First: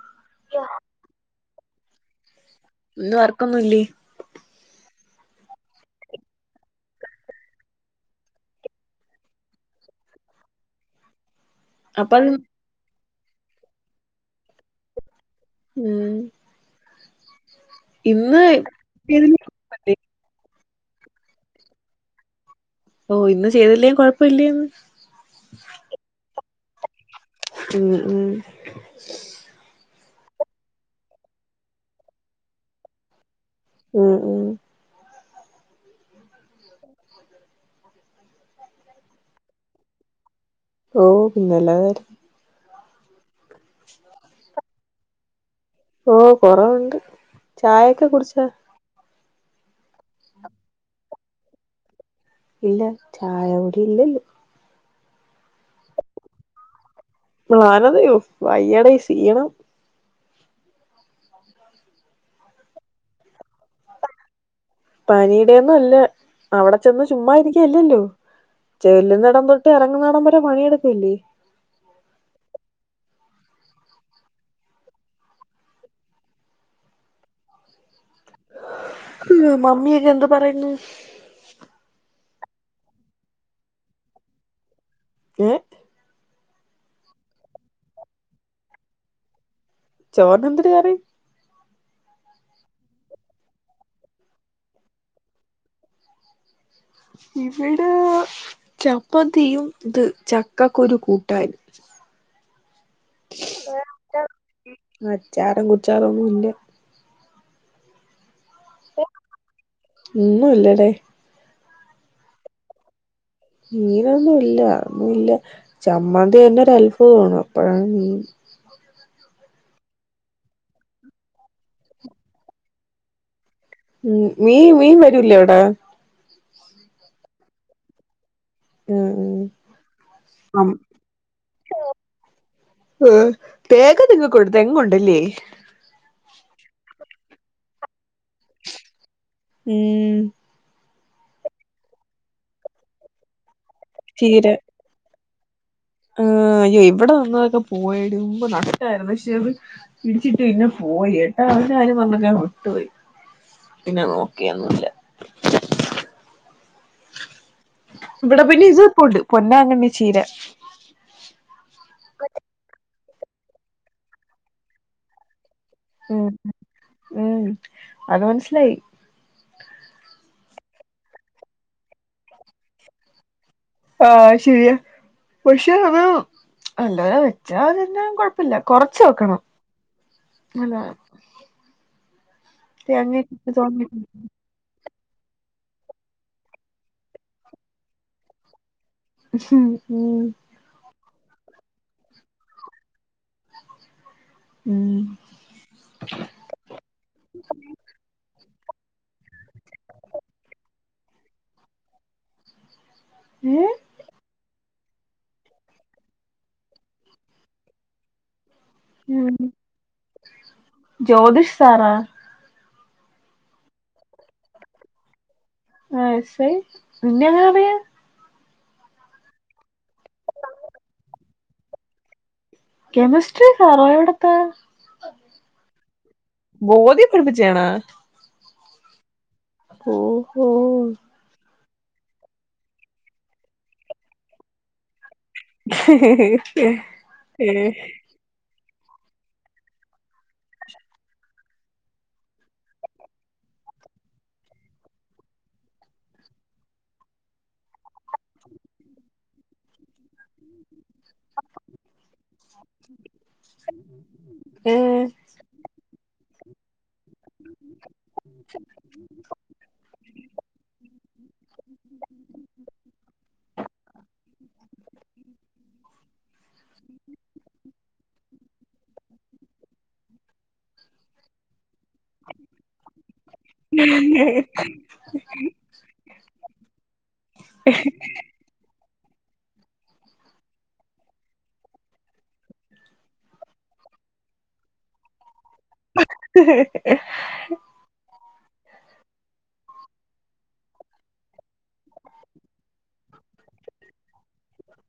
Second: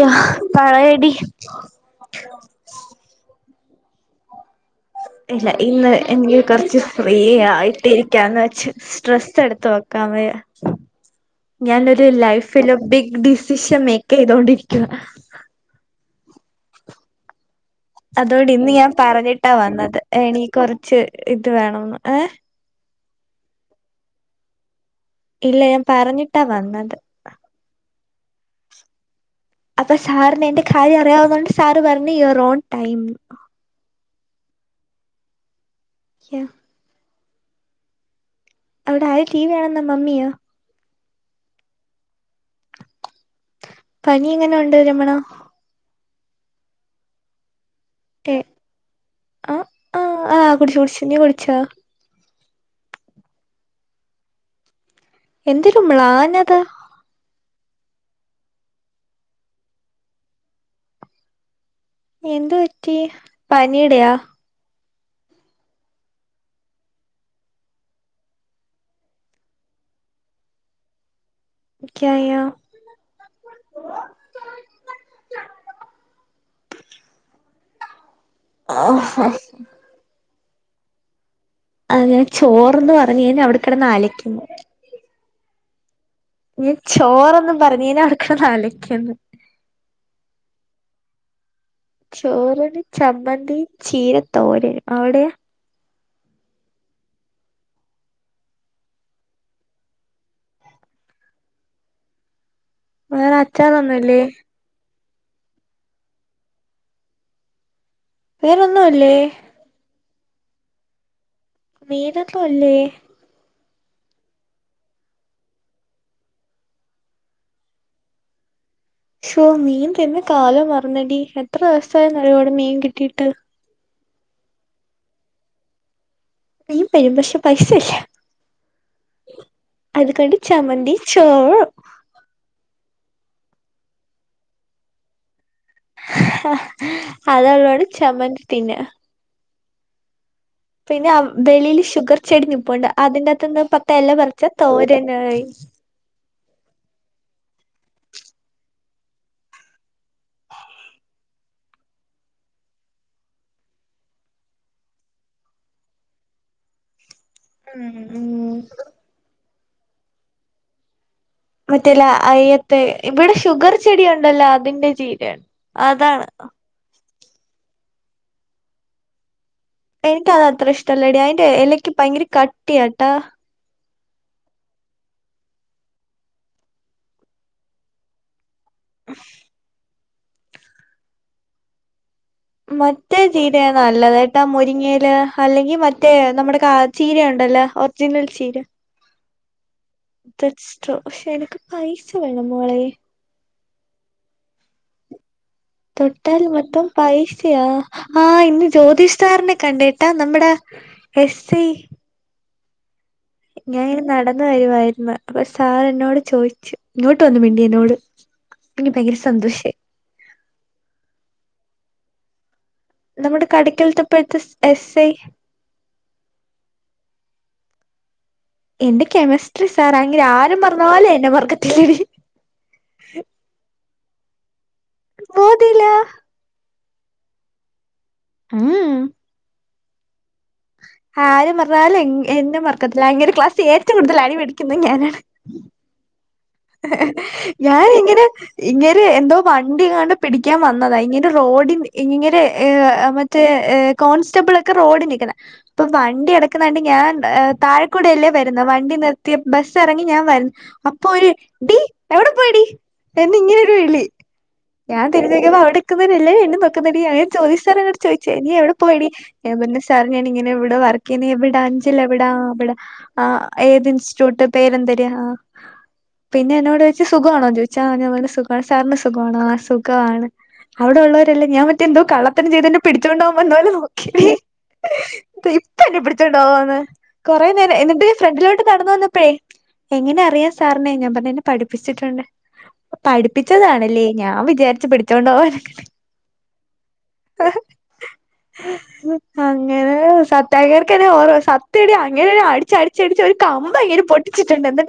യഹ് പറയെടി [inaudible] ഇന്ന് വർക്കൊന്നു ഇല്ലി ഇല്ല ഇന്ന് എൻക് കർച്ച് ഫ്രീയായിട്ടിരിക്കാന്ന് വെച്ച് സ്ട്രെസ്സ്ട്ത്ത് വെക്കാം വയ്യ ഞാനൊരു അപ്പൊ അത് ലൈഫില ബി ദിസ്സിശ്ശെ മേക്കെയ്തോണ്ടിരിക്കുവാ ഉം അതോണ്ട് ഇന്ന് ഞാ ചെയ്തില്ലേ പറഞ്ഞിട്ടാ കുഴപ്പല്ലേ? വന്നത് എണീ കൊറച്ച് ഇത് വേണോന്ന് ഏഹ് ഓ ഇന്ന് ചെയ്തിലേം കൊഴപ്പൊയില്ലേന്ന് [unintelligible] ട്ട വന്നത് ഉം ഉം പ്പ് ശാറിനെ എന്റെ ഖായ് അറിയാവുന്നോണ്ട് സാറ് പറന്ന് ഇയർ ഓൺ കയിഞ്ഞു ഉം ഉം ക്യാ അവിടെ ആര് ടീവി കാണു [inaudible] ഓഹ് പിന്നല്ലതെ പനി എങ്ങനൊ ദേ ചിമ്മണോ ഓഹ് കൊറവൊണ്ട് ചായക്കെ കുടിച്ചോ അഹ് ആ ആഹ് കുടിച് കുടിച് നീ കുടിച്ചോ ഇല്ല ചായ കുടിയില്ലന്ന് എന്തൊരു മ്ലാനത വാനറിയൂ വയ്യടീ ഷീണം ഏന്തുറ്റി പനീടെയാ പനീടെയൊന്നുല്ല അവടെ ചെന്ന് ശുമ്മാ ഇരിക്ക അല്ലല്ലോ ചെല്ല്ന്നടം തൊട്ട് എറങ്ന്നടം വരെ പണിയെട്ക്കല്ലേ ക്കയാം [inaudible] ഉം മമ്മിയക്കെ എന്ത് പറയുന്നു അ ഞാ ചോറ്ന്ന് പറഞ്ഞേന് അവിടെ കെടന്ന് അലക്കുന്നു ഏഹ് ഈ ചോറൊന്നും പറഞ്ഞീല [unintelligible] ചോറിനെന്തിര് കറി? ചോറ്ന് ചമ്മന്തിം ‌ ചീര തോരനും അവിടെയാ? ഇവിടെ ചമ്മന്തിയും ഇത് ചക്കക്കുരു കൂട്ടാനും. വേറെ അച്ചാറൊന്നുല്ലെ? അച്ചാറും കുച്ചാറൊന്നും ഇല്ല വേറെഒന്നൂല്ലെ? ഇന്നൂല്ലെടെ. മീനൊന്നൂല്ലെ? മീനൊന്നൂല്ല ഇല്ല ചമ്മന്തിയെന്നെ ഒരാല് പെയൊള്ള് അപ്പേയ മീന് ശൊ മീൻ തിന്ന് കാലം മറന്നെടി എത്ര ദിവസയെന്നറിയോ ഇവിടെ മീൻ കിട്ടിയിട്ട്, ഉം മീൻ മീൻ വരൂലെ അവ്ടെ? മീൻ വരും പക്ഷെപൈസ ഇല്ല. ഉം ഉം അത്കൊണ്ട് അം ചമ്മന്തി, ചോറ് തേങ്ങ നിങ്ങക്കുണ്ട് തേങ്ങുണ്ടെല്ലെ? ഹ അത് കൊണ് ചമ്മന്തി തിന്ന് മ് പിന്നെ അവ് വെളിയിൽ ഷുഗർ ചെടി നിപ്പുണ്ട് അതിന്റത്ത്ന്ന് പ എല ചീര പറച്ച് തോരനായി [inaudible] ആ എ ഇവിടെ നിന്നെതൊക്കെ പോയെടി മുമ്പ് നട്ടെര്ന്നു പഷെ അത് [unintelligible] പോയി യേട്ടാ ഒരു കാര്യം പറഞ്ഞരാ വിട്ടൊയി പിന്നെ നോക്കിയെന്നുല്ല. ഇവിട പി [unintelligible] ഇതാണ്ന്റെ ചീര മറ്റെ ലാ അയിയത്തെ ഇബടെ ഷുഗർ ചെടി ഇണ്ടല്ലോ അതിന്റെ ചീരെയാണ്. അതാണ് മ് അത് മൻസ്സിലായി. എനിക്ക് അത് അത്ര ഇഷ്ട്ടെല്ലെടി അയിന്റെ എലക്ക് ഭയങ്കര കട്ടിയാട്ടാ ആ ശരിയാ പക്ഷെ, അത് അല്ലാതെ വെച്ചാല് പിന്നെ കൊഴ ല്ല കൊറച്ച് വെക്കണം. [unintelligible] മറ്റെ തേങ്ങക്കെ ചീരയാ തോനെ നല്ലത് അയ്ത ആ മുരിങ്ങെ ല ഹല്ലെങ്കിൽ മറ്റെ നമ്മടെ കാ ചീര യുണ്ടല്ലോ ഒർജിനൽ ചീര മ് [unintelligible] ഷെ എനിക്ക് പൈസ വേണം മോളെ മ് തൊട്ടാൽ മൊത്തം പൈസയാ.... ആ ഇന്ന് ജ്യോതിഷ് സാർനെ കണ്ട്ട്ട നമ്മ്ടെ എസ് സി ഏ ഞാൻ ങ്ങനെ നടന്നു വരുവായി [unintelligible] ക്ഷേ അവ എന്നോട് ചോദിച്ചു ഇങ്ങോട്ട് വന്നു മിണ്ടി എന്നോട് എനിക്ക് ഭയങ്കര ഉം സന്തോഷായി ജ്യോതിഷ് സാറോ നമ്മുടെ കടയ്ക്കൽതേ ഇപ്പോഴത്തെ എസ് ആയ് [unintelligible] ഐ നിന്നെ എങ്ങനെ അറിയാം എൻ്റെ കെമിസ്ട്രി സാറ അങ്ങേര് ആരെ മറന്നാലും എന്നെ മറക്കത്തിലേടി കെമിസ്ട്രി [unintelligible] ബോധയില്ല ബോധ്യപ്പെടുത്തി ചെയ്യണോ ആ ഓ ആദ്യം പ റഞ്ഞാൽ [unintelligible] ക്ലാസ്സിൽ ഏറ്റവും കൂടുതൽ അടി മേടിക്കുന്നത് ഞാനാണ് ഏഹ് ഞാൻ ഇങ്ങനെ ഇങ്ങേര് എന്തോ വണ്ടി എങ്ങാണ്ട് പിടിക്കാൻ വന്നതാ ഇങ്ങേര് റോഡിൽ ഇങ്ങേര് മറ്റേ കോൺസ്റ്റബിൾ ഒക്കെ റോഡിൽ നിക്കണ് അപ്പോ വണ്ടി കിടക്കണ കണ്ട് ഞാൻ താഴെക്കൂടെ അല്ലേ വരുന്നത് വണ്ടി നിർത്തി ബസ് ഇറങ്ങി ഞാൻ വന്നു അപ്പോ ഒരു ടി എവടെ പ്പോയെടി എന്നിങ്ങനെ ഒരു വിളി ഏഹ് ഞാൻ തിരിഞ്ഞ് നോക്കിയപ്പോ [unintelligible] [unintelligible] സാർ എന്നോട് ചോദിച്ചേ നീ എവിടെ പോയെടി ഞാൻ പറഞ്ഞു സാർ ഇങ്ങനെ ഞാൻ ഇവിടെ വർക്ക്‌ ചെയ്യുന്നതാ എവിടാ അഞ്ചൽ എവിടാ എവിടാ ഏത് ഇൻസ്റ്റിറ്റ്യൂട്ട് പേര് എന്തര് ആ പിന്നെ എന്നോട് ചോദിച്ചു സുഖമാണോന്ന് ചോദിച്ചു ആ ഞാൻ പറഞ്ഞു സുഖമാണെന്ന് സാറിന് സുഖമാണോ ആ സുഖവാണ് അവിടെ ഉള്ളവരെല്ലാം ഞാൻ എന്തോ കള്ളത്തരം ചെയ്തു എന്നെ പിടിച്ചോണ്ട് പോകാൻ വന്നതാണെന്നുമൊക്കെ ഇതേ ഇപ്പോ എന്നെ പിടിച്ചോണ്ട് ണ്ടോന്ന് കൊറേ നേരം എന്നിട്ട് ഫ്രണ്ട് ലോട്ട് നടന്നിട്ട് [unintelligible] എങ്ങനെ അറിയാ സാറിനെ പർ ന്നെ പഠിപ്പിച്ചിട്ടുണ്ട് പഠിപ്പിച്ചതാണല്ലേ ഞാൻ വിചാരിച്ച് പിടിച്ചോണ്ട് വന്ന അങ്ങനെ സത്തായർക്ക് എന്നെ ഓർമ സത്യടി അങ്ങനൊരു അടിച്ച അടിച് ഒര് [unintelligible] പൊട്ടിച്ച്ട്ട്ണ്ട്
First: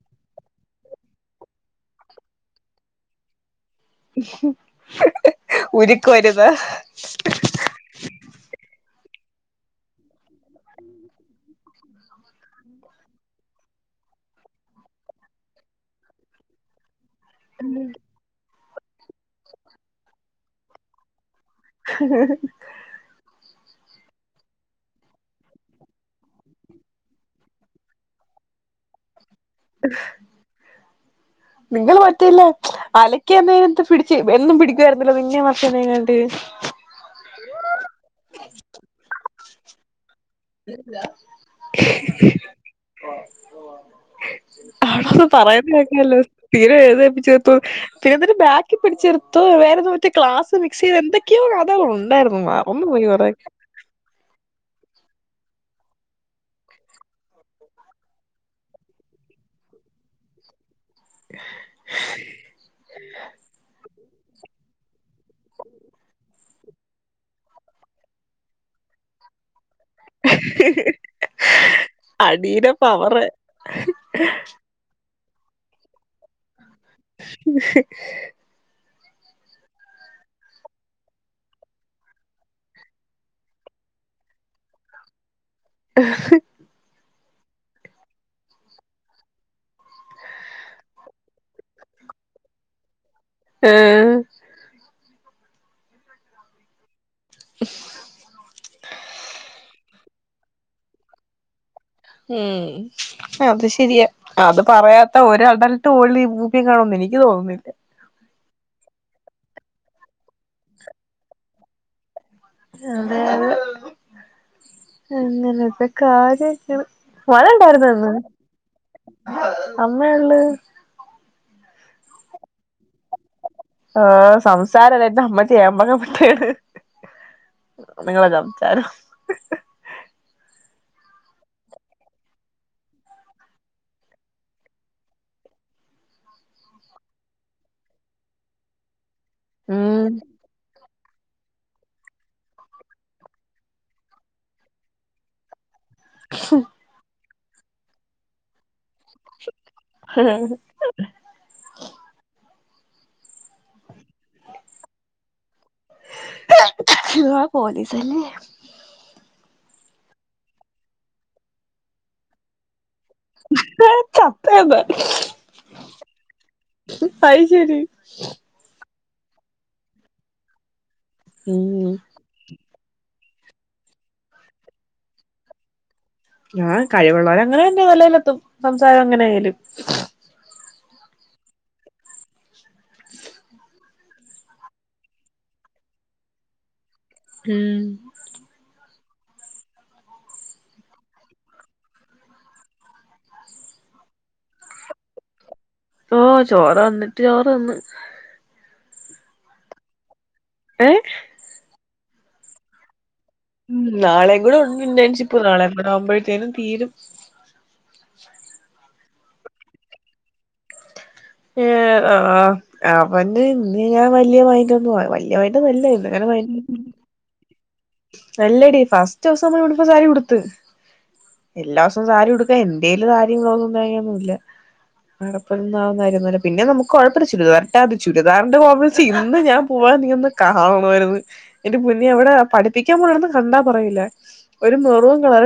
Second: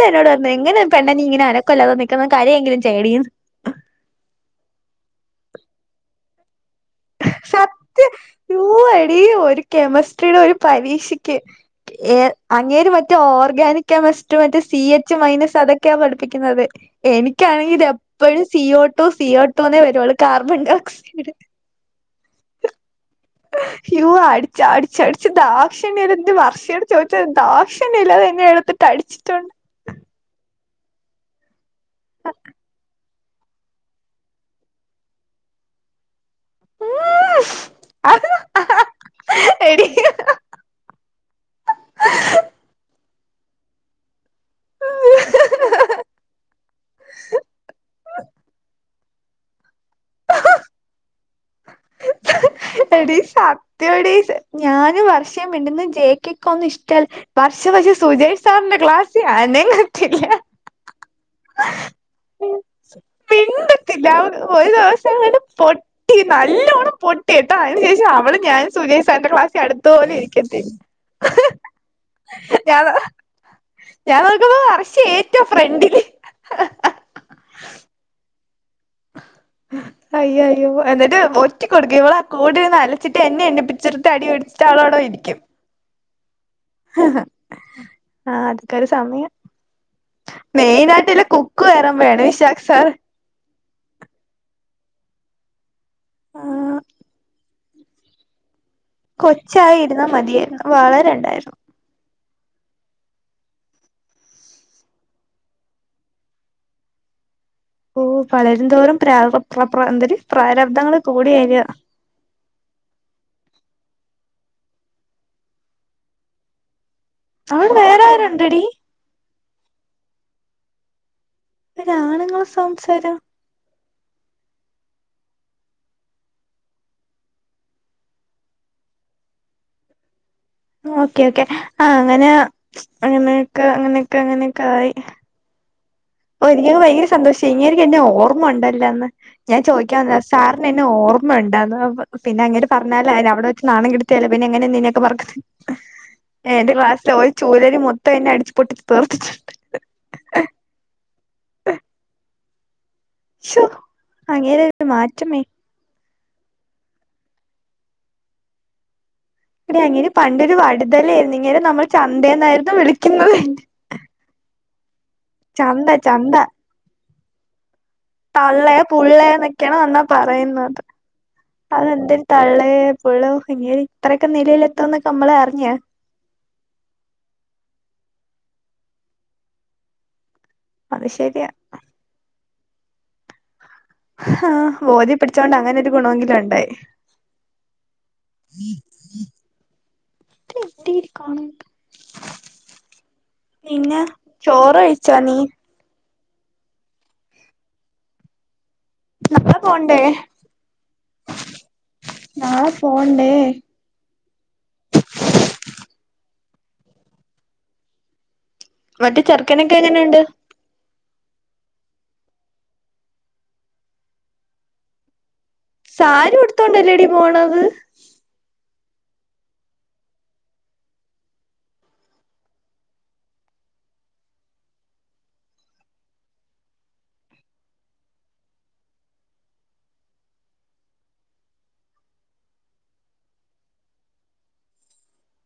[unintelligible] പെണ്ണെ നി അനക്കം നിക്ക്ന്നെ കരയെങ്കിലും ചെയ്യടി ന്ന് ഉരുക്കം അർന്ന് സത്യം ഓ എടി ഒര് കെമിസ്ട്രിടെ ഒര് പരീക്ഷക്ക് എ അങ്ങേര് മറ്റേ ഓർഗാനിക് കെമിസ് സി എച് മൈനസ് അതെക്കെയാ പഠിപ്പിക്ക്ന്നത് എനിക്ക് ആണെങ്കി C O two C O two ന്നെ വേരുള്ളൂ കാർബൻ ഡിയോക്സൈഡ് യ്യു അടിച് അടിച് അടിച്ചു ധാക്ഷണി ഒര് ഇത് വർഷയോട് ചോതിച് ധാക്ഷണി ല്ലാതെ എന്നെ എടുത്തു അടിച്ചിട്ടു നിങ്ങള് മറ്റേ ല്ലേ അലക്കി യന്നെന്ന് പിടിച്ച് എന്നും പിടിക്കു വാർന്നല്ലോ നിന്നേം വർഷേനേം [unintelligible] [inaudible] എടീ [unintelligible] [inaudible] [unintelligible] തോ വേറെ തോറ്റ് ക്ലാസ് മിക്സ് എയ്ത് എന്തെക്കെ എടീ സത്യാ ടീ ഞാൻ പക്ഷേ മിണ്ടുന്നേ ജേ ക്കി ക്കൊന്നും ഇഷ്ടല്ല പക്ഷേ സുജേ സാറിന്റെ ക്ലാസിൽ അനങ്ങത്തില്ല [unintelligible] ഒര് ദിവസം കൊണ്ട് പൊട്ടി നാറ്റി നല്ലോണ്ണം പൊട്ടിട്ടോ അയിന് ശേഷം അവളും ഞാനും സുരേ സാ റിന്റെ ക്ലാ സിൽ അ ടുത്ത് പോലും ഇരികത്തില്ല അടീടെ പവറ് [unintelligible] ന്റെ ഫ്രണ്ടിൽ [inaudible] [unintelligible] അയ്യയോ എന്നിട്ട ഒറ്റി കെടുക് ഇവളാക്കൂടെ അറീച്ചിട്ട് എന്നെ എണീപ്പിച്ച് ട്ട് അവൾ വി ടെരിക്കും [unintelligible] [inaudible] അതെക്കെരു സമയം [unintelligible] [unintelligible] ആ [inaudible] [unintelligible] കൊച്ചായിരുന്നാ മതിയായിരുന്നു വളരണ്ടായിരുന്നു മ് അതു ശരിയാ അത് പറയാത്ത ഒരാൾ ഒരറ്റ ളും ഭൂമി കാണും എനിക്ക് തോന്നുന്നില്ല ഓ വളരുംതോറും പ്ര എന്തെ രു പ്രരാപ്തം ങ്ങൾ കൂടി വരാ അതെ തെ അങ്ങനത്തെ കാര്യങ്ങൾ മഴ അവിടെ ണ്ടായിരുന്നേ വേറെ ഇന്ന് ആരുണ്ടെടി അമ്മ ണ്ട് ഒര് ആണ്ങ്ങളെ സാണ്ട് സ്പോലെ ആ സംസാര ലേ അമ്മച്ചിയാ [unintelligible] പെണ്ണ്ങ്ങള ചർച്ച ഓകെ ഓകെ അങ്ങനെ അങ്ങനെ ക്കെ അങ്ങനെക്കെ ങ്ങനെ കെആയി ഒര് ങ്ങപ്പം ഭയക്കര സന്തേ ഷേ നിഇങ്ങേർക്ക് എന്നെ ഓർമ ണ്ടല്ലന്ന് ഞാൻ ഉം ചോയിക്കാനിന്നാ സാറിന് എന്നെ ഓ മണ്ടായിന്നേന്ന് പിന്നെ അങ്ങേര് പറഞ്ഞാലൊ അവടെ വെച്ച് നാണം കെടുത്തിയാലേ പിന്നെ എങ്ങനെ നിന്നെ ട്ട് പ [unintelligible] ചൂരല് മൊത്തം ന്നെ അടിച്ച് പൊട്ടിച്ച് തീർത്തിട്ടുണ്ട് ഹാ ശോ അങ്ങേരെക്കെ മാറ്റമേ [unintelligible] [inaudible] ങ്ങേരെ അനിയൻ പണ്ടെ രു വടു തലേന്നു ഇങ്ങേരെ നമ്മൾ ചന്തെന്നായിരുന്നു വിളിക്കാ ക്കുന്നത് [unintelligible] [unintelligible] അയ്ശരി തള്ളേം പുള്ളേന്നൊക്കെയാണ് പറയ്ന്നത് അത് ഉം എന്തര് തള്ളേ പുള്ളോ അയ്യേ ഇത്രയൊക്കെ നിലയിലെത്തുമെന്നൊക്കെ നമ്മളറിഞ്ഞ്. ഞാൻ കഴിവുള്ളോല് അങ്ങനെ തന്നെ നെലയിലെത്തും. സംസാരം എങ്ങനെ ആയാലും അത് ശരിയാ ഹാ ഓതിപ്പഠിച്ചോണ്ട് അങ്ങനൊരു ഗുണമെങ്കിലും ഉണ്ടായി. ഊം പിന്നെ ചോറ് കഴിച്ചോ നീ ഓഹ് ചോറ് വന്നിട്ട് ചോറ് തിന്ന്. നാളെ പോണ്ടേ? ഏഹ്? നാളെ പോൺ ഊം നാളെയും കൂടണ്ട് ഇൻ്റേൺഷിപ്പ് കാണാൻ ഇവടാവുമ്പഴ് ത്തേനും തീരും മറ്റെ ചെറുക്കനെക്കെ എങ്ങനെയുണ്ട്? ഏഹ് അ ആ അവന് ഇന്ന് ഞാൻ വല്യ മൈൻഡൊന്നും വല്യ സാരി മൈ [unintelligible] ഉടുത്തോണ്ടല്ലേടി പോണത് അല്ലെടി ഫസ്റ്റൂസം ഇവട്ത്ത സാരി ഉടുത്ത്. എല്ലാ സോം സാരിയുടുക്കാൻ എൻ്റേല് സാരിയും കോതും തേങ്ങയൊന്നും ഇല്ല. അടെപ്പോയി [unintelligible] [unintelligible] പിന്നെ നമുക്ക് കൊഴപ്പല്ല ചുരിദാർ ഇട്ടാ മതി. ചുരിദാറിന്റെ കോമസി ഇന്ന് ഞാൻ പോയെ നീയൊന്ന് കാണണമായിര്ന്ന്. എൻ്റെ പൊന്നേ അവിടെ പഠിപ്പിക്കാൻ പോണേണ് ന്ന് കണ്ടാ പറയില്ല. ഒരു മെറൂൺ കള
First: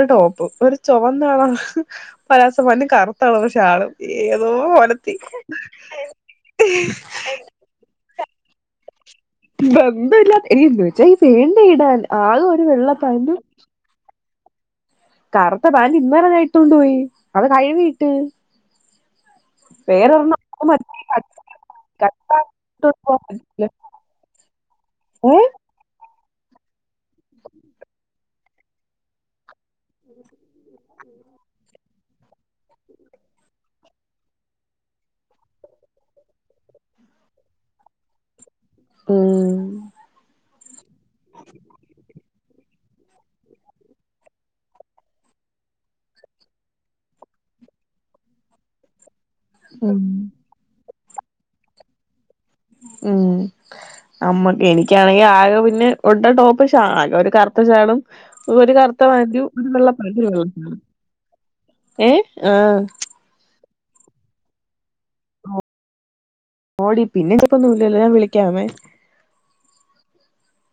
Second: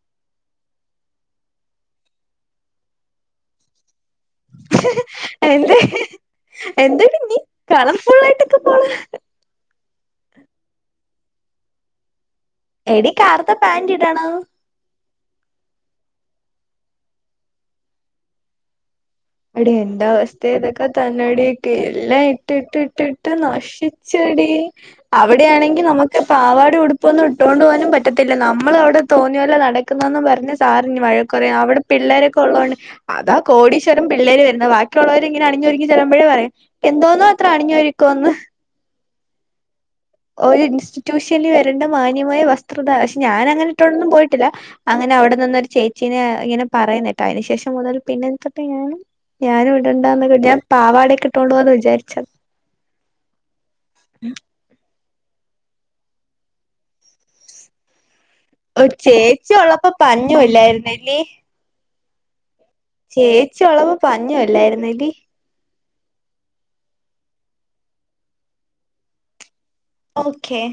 ഏതൊ ഒലത്തി എന്ത്? എന്തെടീ നീ കളം [unintelligible] ബന്ധമില്ലാത്ത എടി [unintelligible] വെള്ള എടീ പാന്റും കറുത്ത പാന്റ് ഇടണം കറുത്ത പാന്റ് ഇന്നലെ ഞാൻ ഇട്ടോണ്ട് പോയി അത് കഴുകിയിട്ടു എടി എന്റെ അവസ്ഥയും ഇതൊക്കെ തന്നെയെടി എല്ലാം കട്ടാക്കിട്ട് ഇട്ടിട്ടിട്ടിട്ട് പറ്റില്ല നശിച്ചെടി ഏ അവിടെയാണെങ്കിൽ നമു ക്ക്‌ പാവാടയും ഉടുപ്പും ഒന്നും ഇട്ടോണ്ട് പോകാനും പറ്റത്തില്ല നമ്മൾ അവിടെ തോന്നിയപോലെ നട ക്കുന്നൂന്ന് പറഞ്ഞ് സാർ ഇനിയും വഴക്ക് പറയും അവിടു പിള്ളാരൊക്കെ ഉള്ളകൊണ്ട് അതാ കോടീ ശ്വരൻ പിള്ളാര് വരുന്നേ ബാക്കിയുള്ളവരെ ഇങ്ങനെ അണിഞ്ഞൊരുങ്ങി ചെല്ലുമ്പോളെ പറയും എന്തോന്നാ ഇത്ര അണിഞ്ഞൊരുക്കോന്ന് ഉം ഒരു ഇൻ സ്റ്റിറ്റ്യൂഷനിൽ വരണ്ട മാന്യമായ വ സ്ത്രം പക്ഷേ ഞാനങ്ങനെ ഇട്ടോണ്ടൊന്നും പോയിട്ടില്ല അങ്ങനെ അവിടെ നിന്ന ഒരു ചേച്ചീനെ ഇങ്ങനെ പറയുന്ന കേട്ടു അതിനുശേഷം മുതൽ പിന്നെ തൊട്ട് ഞാനും ഞാനും ഉം ഇടണ്ടാന്ന് കരുതി ഞാൻ പാവാട ഇട്ടോണ്ട് പോവാന്നാ വിചാരിച്ചത് മം എനിക [unintelligible] ഒരു കറുത്ത ശാളും ഒരു ചേച്ചി ഉള്ളപ്പോ പാന്റും ഒരു വെള്ള ഷാളും പഞ്ഞമില്ലായിരുന്നല്ലേ ഏ ആ ചിയൊള്ളപ്പാ പഞ്ഞമില്ലായിരുന്നല്ലേ [unintelligible] ഞാൻ വിളിക്കാമേ ഓക്കേ